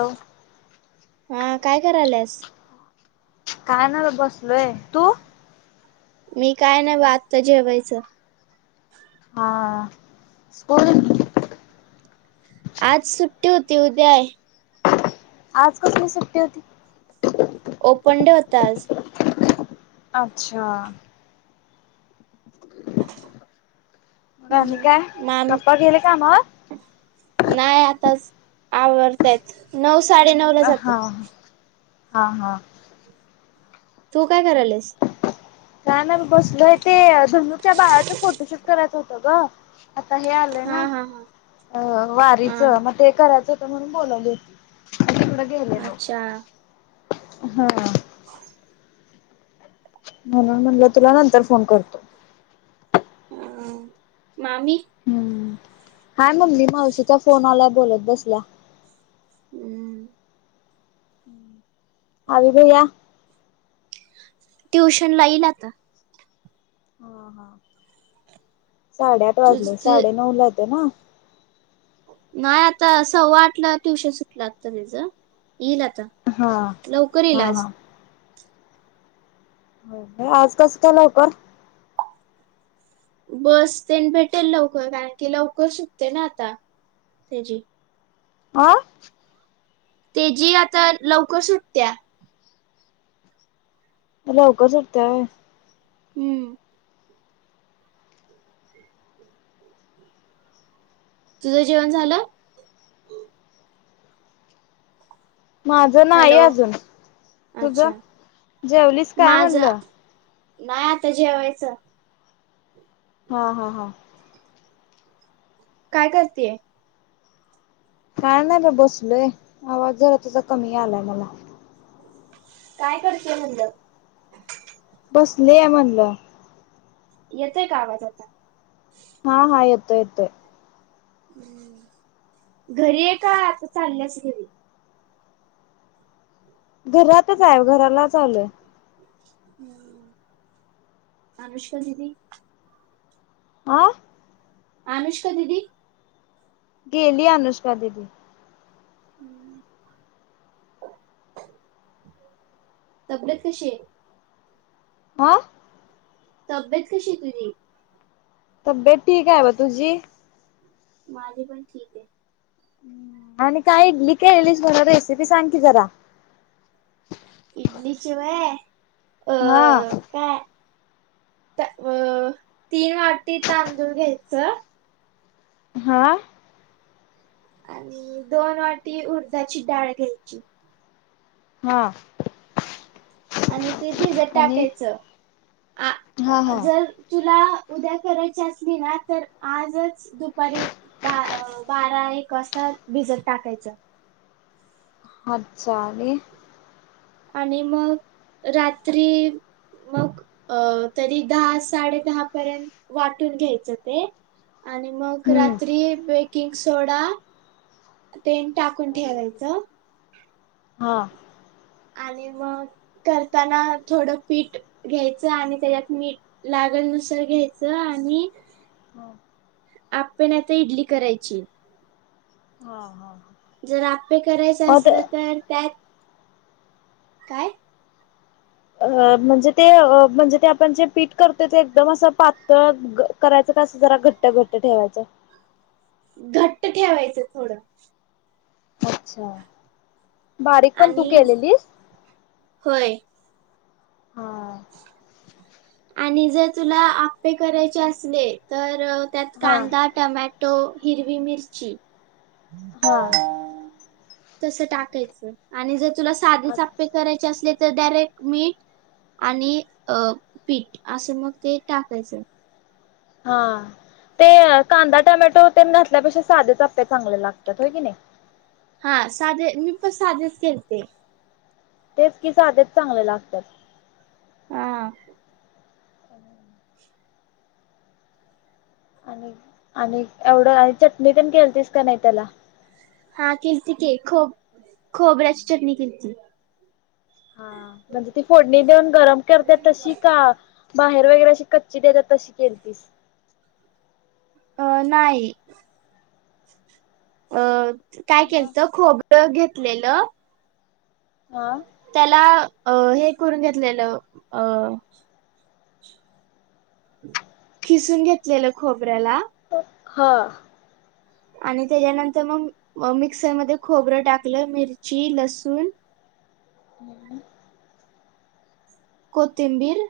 होॅ [inaudible] हा काय करायलास? काय नाय बघ बसलोय तू. मी काय नाही बघ आता जेवायचं‌, हा हा स्कुल? आज सुट्टी होती उद्या आहे. आज कसली सुट्टी होती. ओपन डे होता आज. अच्छा! आणि काय पप्पा गेले कामावर. नाय आता आवरता येत नऊ साडे नऊ ला जातात. हा हा हा तू काय करायलास. का ना मी बसलोय ते धुनूच्या बाळाचे फोटोशूट करायचं होतं ग आता हे आलं. हा ना हा हा वारीच म हा ते करायचं होतं म्हणून बोलवली होती तिकड गेलेलो. अच्छा हम्म म्हणून म्हणलं तुला नंतर फोन करतो. ह मामी हम्म हाय मम्मी मावशीच्या फोन आलाय बोलत बसल्या. हम् आवि भैया ट्युशन ला येईल आता. ह हा साडेआठ तुझ वाजले तु- साडे नऊला येतोय ना. नाय आता सव्वा आठला ट्युशन सुटलं आता त्याच येईल आता. हा लवकर येईल हा आज हा हो आज कसं काय लवकर बस तेन भेटेल लवकर कारण की लवकर सुटते ना आता त्याची- आं ते जी आता लवकर सुटत्या- लवकर सुटत्या होय. हम्म तुझं जेवण झालं? माझ नाही हॅलो अजून, तुझ अच्छा जेवलीस काय माझं म्हणलं? नाही आता जेवायचं. हा हा हा काय करतेय? काय नाही म बसलोय आवाज जरा तुझ कमी यायलाय मला- काय करतेय म्हणलं? बसलिये म्हणलं. येतय का आवाज आता हा हा येतोय येतोय. घरी आहे का आता चाल्यास घरी? घरातच आहे घरालाच आलोय. हम्म अनुष्का दिदी? आं? अनुष्का दिदी? गेली अनुष्का दिदी. तब्येत कशी आहे? हा? तब्येत कशी आहे तुझी? तब्येत ठीकय बघ तुझी? माझी पण ठीक आहे. आणि काय इडली केलीलीस म्हण रेसिपी सांग कि जरा इडलीची व्हय अ हा काय त व अ तीन वाटी तांदूळ घ्यायचं. हा- आणि दोन वाटी उडदाची डाळ घ्यायची. हा. आणि ते भिजत आणि टाकायचं आ हा हा जर- तुला उद्या करायची असली ना तर आजच दुपारी- बा बारा एक वाजता भिजत टाकायचं. अच्छा आणि- आणि मग रात्री- मग अ तरी दहा साडे दहा पर्यंत वाटून घ्यायचं ते. आणि मग हम्म रात्री बेकिंग सोडा- तेन टाकून ठेवायचं. हा. आणि मग करताना थोडं पीठ घ्यायचं आणि त्याच्यात मीठ- लागल नुसार घ्यायचं आणि- हा आप्पे नाही तर इडली करायची. हा हा हा जर आप्पे करायच असलं तर त्यात- काय अ म्हणजे ते म्हणजे ते आपण जे पीठ करतो ते एकदम असं पातळ ग करायचं कसं जरा घट्ट घट्ट ठेवायचं. घट्ट ठेवायचं थोडं. अच्छा बारीक पण तू आणि केलेलीस. होय. हा. आणि जर तुला आप्पे करायचे असले तर त्यात हा कांदा- टोमॅटो हिरवी मिर्ची- हा तस टाकायचं आणि जर तुला साधेच आप्पे करायचे असले तर डायरेक्ट मीठ- आणि अ पीठ असं मग ते टाकायचं. हां ते कांदा, टोमॅटो ते नसल्यापेक्षा साधेच आप्पे चांगले लागतात होय की नाही? हा. साधे मी पण साधेच केलते. तेच की साधेच चांगले लागतात. आ हा [inaudible] आणिक आणिक एवढं याच्यात नीतन केलतीस का नाही त्याला? हा केलती की खोब-खोबराची चटणी केलथी. हा म्हणजे ती फोडणी देऊन गरम करते तशी का? बाहेर वगैरे अशी कच्ची देतात तशी केलतीस. अ नाही अ काय मग केलत खोब- र घेतलेलं- ह. त्याला अ हे करून घेतलेलं अ- खिसून घेतलेलं खोबऱ्याला. हा. आणि त्याच्यानंतर मग मग मिक्सरमध्ये खोबरं टाकलं मिरची लसूण. [inaudible] कोथिंबीर.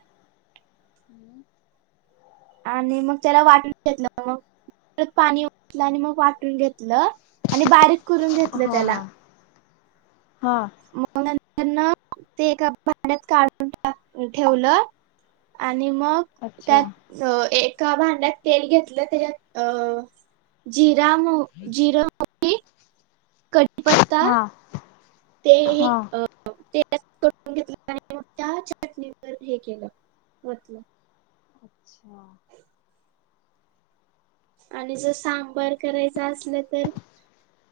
[unintelligible] [inaudible] आणि मग त्याला वाटून घेतलं मग परत पाणी ओतलं आणि मग वाटून घेतलं. आणि बारीक करून घेतलं त्याला. हां. मग नंतर ना ते एका भांड्यात काढूना ठेवलं. आणि मग अच्छा त्यात अ एका भांड्यात तेल घेतलं त्याच्यात अ जिरा मोह जीर, मोहरी कढीपत्ता हा ते ए हा तेलात परतून घेतलं मग त्या चटणीवर हे केलं ओतून. अच्छा. आणि जर सांबार करायचा असला तर?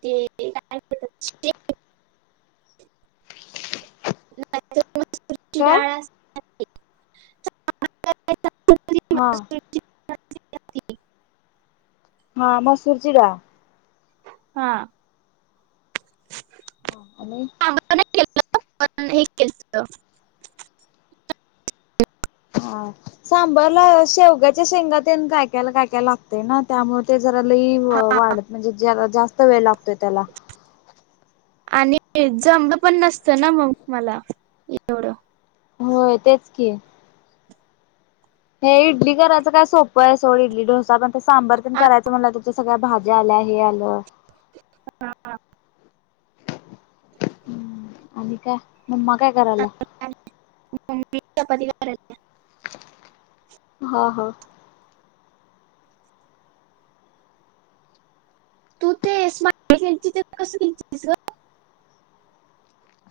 ते तिला नाही पटत. घरात चकमक तुरीची काय डाळ असत. करायचं असलं तरी हां. मसूरची डाळ असते. हां मसुर ची डाळ. हां. [inaudible] ह. आणि [unintelligible] हा. सांबरला शेवग्याच्या शेंगा तेन काय काय काय काय लागतंय ना? त्यामुळे ते जरा लई व-वाढत म्हणजे ज्याला जास्त वेळ लागतोय त्याला. आणि एक्झाम ला पण नसतं ना मग मला एवढं. होय तेच की. हे इडली करायचं काय सोपं आहे सोड इडली डोसा पण ते सांबर पण आ- करायं म्हणल तर सगळ्या भाज्या आल्या हे आलं. [inaudible] हां हां. आंबिका मम्मा काय करायला? [unintelligible] हा हा. तू ते स्माईली केलतीस ते कशी केलतीस ग?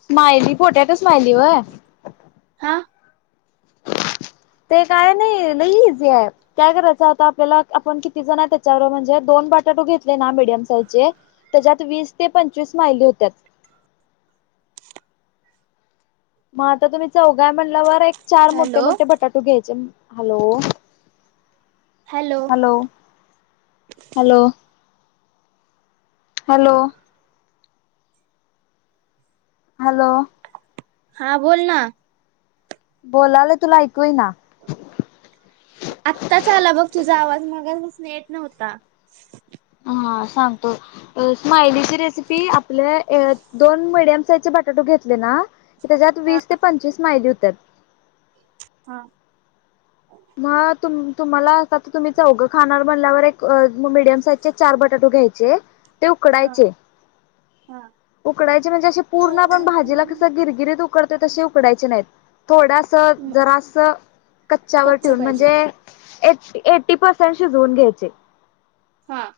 स्मायली पोट्याटो स्मायली होय? हां. [inaudible] ते काय नाही लय इझी आहे. काय करायचं आता आपल्याला आपण किती जण आहे त्याच्यावर म्हणजे दोन बटाटो घेतले ना मीडियम साईजचे, त्याच्यात वीस ते पंचवीस स्मायली होत्यात. मग आता तुम्ही चौघाय म्हणल्यावर एक चार मोठे हॅलो मोठे बटाटू घ्यायचे. Hello! Hello! Hello! Hello! Hello! Hello! हा बोल ना. बोलायला तुला ऐकूय ईना आत्ताच आला बघ तुझा आवाज मगापासन येत नव्हता. हम सांगतो. स्मायलीची रेसिपी आपल्या दोन मिडियम साइजचे बटाटो घेतले ना तेज्यात हा वीस ते पंचवीस स्माईली होत्यात. हां. मग तु तुम्हाला आता तुम्ही चौघं खाणार मनल्यावर एक मिडियम साईजचे चार बटाटो घ्यायचे. चे ते उकडायचे हम्म. उकडायचे म्हणजे असे पूर्ण आपण भाजीला कसं गिरगिरीत उकडते तसे उकडायचे नाहीत. थोडास म- जरासं कच्च्यावर कच्च ठेवून पाहिजे म्हणजे ए एट्टी पर्सेंट शिजवून घ्यायचे. हां.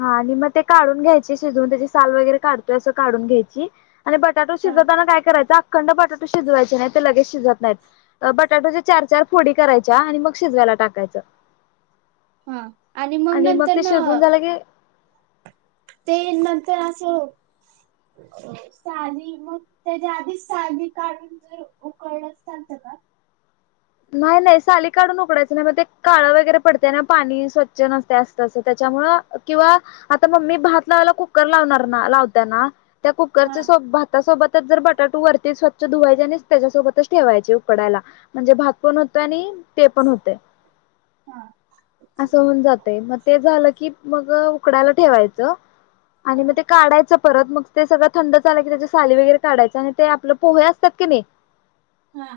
हा आणि मग ते काढून घ्यायचे शिजवून त्याची साल वगैरे काढतोय असं काढून घ्यायची. आणि बटाटो हा शिजवताना काय करायचं अखंड बटाटो शिजवायचे नाही ते लगेच शिजत नाहीत. बटाट्याच्या चार चार फोडी करायच्या आणि मग शिजवायला टाकायचं. हा आणि मग नंतर ते न शिजवून झालं की ते नंतर असं साली, मग त्याच्या आधीच साली काढून जर उकळल च चालतं का? नाही नाही साली काढून उकडायच नाही. मग ते काळं वगैरे पडतय ना पाणी स्वच्छ नसतय अस तंस त्याच्यामुळे, किंवा आता मम्मी भात लावायला कुकर लावणार ना लावत्या ना त्या हा कुकरच्या सोब- सोबतच जर बटाटू वरती स्वच्छ धुवायचे आणि त्याच्यासोबतच ठेवायचे उकडयला म्हणजे भात -पण होतय आणि ते पण होतय. हा अस चालतं होऊन जातय. म ते झालं की मग उकडायला ठेवायचं आणि हा मग ते काढायचं परत मग ते सगळं थंड झालं की त्याच्या साली वगैरे काढायच आणि ते आपल पोहे असतात कणी हा.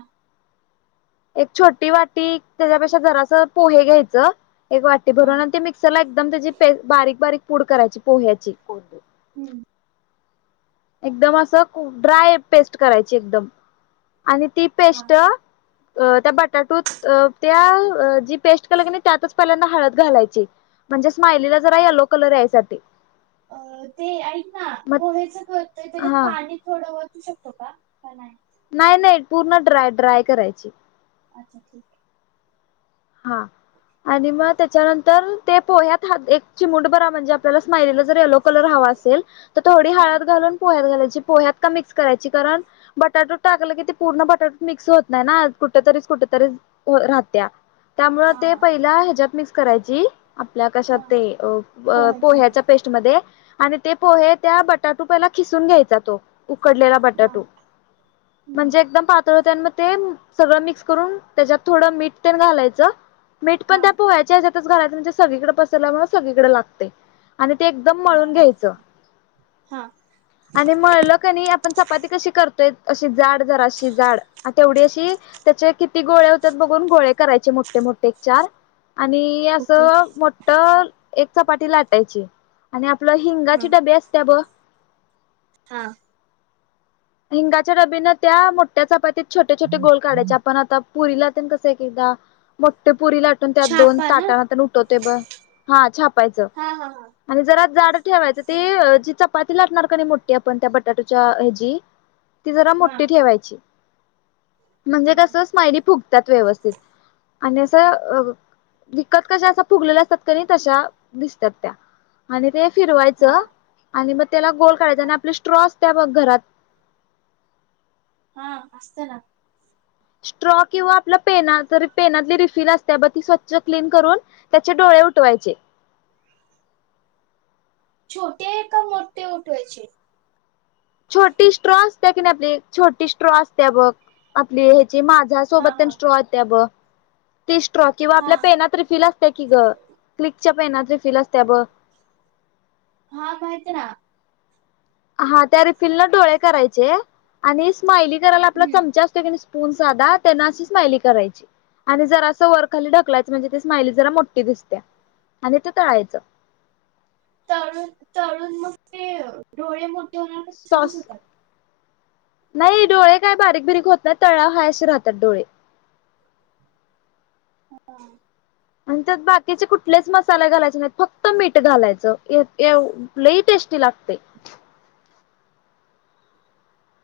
एक छोटी वाटी त्याच्यापेक्षा जरास पोहे घ्यायचं एक वाटी हा भरवून आणि मिक्सर ला एकदम त्याची पेस्ट बारीक बारीक पूड करायची पोह्याची हम्म. एकदम असं ड्राय पेस्ट करायची एकदम आणि ती हा पेस्ट, अ त्या बटाटूत अ त्या जी पेस्ट केलय कनी त्यातच पहिल्यांदा हळद घालायची. म्हणजे स्मायलीला जरा येलो कलर यायसाठी. अ ते ऐक ना मग पोहेचं करतोय त्याच्यात हा पाणी थोडं ओतू शकतो का, का नाही? नाही नाही पूर्ण ड्राय ड्राय करायची. अच्छा ठीक आहे. हा आणि मग त्याच्यानंतर ते पोह्यात हा-एक चिमुड बर म्हणजे तुला स्मायलीला जर येलो कलर हवा असेल तर थोडी हा हळद घालून पोह्यात घालायची, पोह्यात का मिक्स करायची कारण बटाटूत टाकलं की ते पूर्ण बटाटूत मिक्स होत नाही ना कुठ तरीच कुठ तरी वर राहत्या. त्यामुळं हा ते पहिला ह्याच्यात मिक्स करायची. आपल्या कशात हा ते पोह्याचे पोह्याच्यात पेस्ट मध्ये आणि ते पोहे त्या बटाटू पहिला खिसून घ्यायचा तो. उकडलेला हा बटाटू. हम्म म्हणजे एकदम पातळ तर त्यामध्ये सगळं मिक्स करून त्याच्यात थोडं मीठ तेन घालायचं मीठ हा पण त्या पोह्याच्या हेजातच घालायच म्हणजे सगळीकडं पसरल्यामुळं सगळीकडं लागतय. आणि ते एकदम मळून हा घ्यायचं. हा आणि मळलं कनी, आपण चपाती कशी करतोय अशी जाड जराशी जाड तेवढी अशी त्याचे किती गोळे होत्यात बघून गोळे करायचे मोठे मोठे एक चार आणि ओके असं मोठ एक चपाटी लाटायची आणि आपलं हा हिंगाची डबी असत्या बघ हा. हिंगाच्या डबीने त्या मोठ्या चपातीत छोटे छोटे गोल काढायचे. आपण आता पुरीला तेन कसं तेज्या मोठं पुरी लाटून तर त्यात दोन छापा ना ताटन तेन उठवतोय बघ हा छापायचं. हा हा हा आणि जरा झाड ठेवायचं. ते जिच्या चपाती लाटणार कनी मोठी आपण त्या बटाटूच्या हेजी ती जरा हा मोठी ठेवायची. म्हणजे हा कस स्मायली फुगत्यात व्यवस्थित. आणि असं अ- क विकत कशा अश्य फुगलेल्या असतात कनी तशा दिसतात त्या. आणि ते हा फिरवायचं. आणि मग तेला गोल काढायच, हा आणि आपली स्ट्रॉ असत्या बघ घरात हा. असत्या ना. स्ट्रॉ किंवा आपल्या पेना पेनातली रिफिल असत्या बघ ती स्वच्छ क्लीन करून त्याचे डोळे उठवायचे. छोटे का मोठे उठवायचे छोटी स्ट्रॉ असत्या कि नाही आपली छोटी स्ट्रॉ असते बघ आपली ह्याची माझा हा सोबत तेन हा स्ट्राॅ येता बघ ती स्ट्रॉ किंवा हा आपल्या पेनात रिफील असत्या की ग क्लिकच्या पेनात रिफील असत्या बघ हा माहीतीय ना हा त्या रिफिलनं डोळे करायचे. आणि स्माइली करायला आपला हम्म चमचा असतोय कणी स्पून साधा त्यांन अशी स्मायली करायची. आणि जरासं वरखाली ढकलायचं म्हणजे ते स्मायली जरा मोठी दिसत्या आणि ते तळायचं तळून तळून मग ते डोळे मो सॉस नाही डोळे काय बारीक बिरीक काय होत नाही तळल्यावर हाय असे राहतात डोळे हा आणि त्यात बाकीचे कुठलेच मसाले घालायचे नाहीत फक्त मीठ घालायचं एक एव लई टेस्टी लागतय.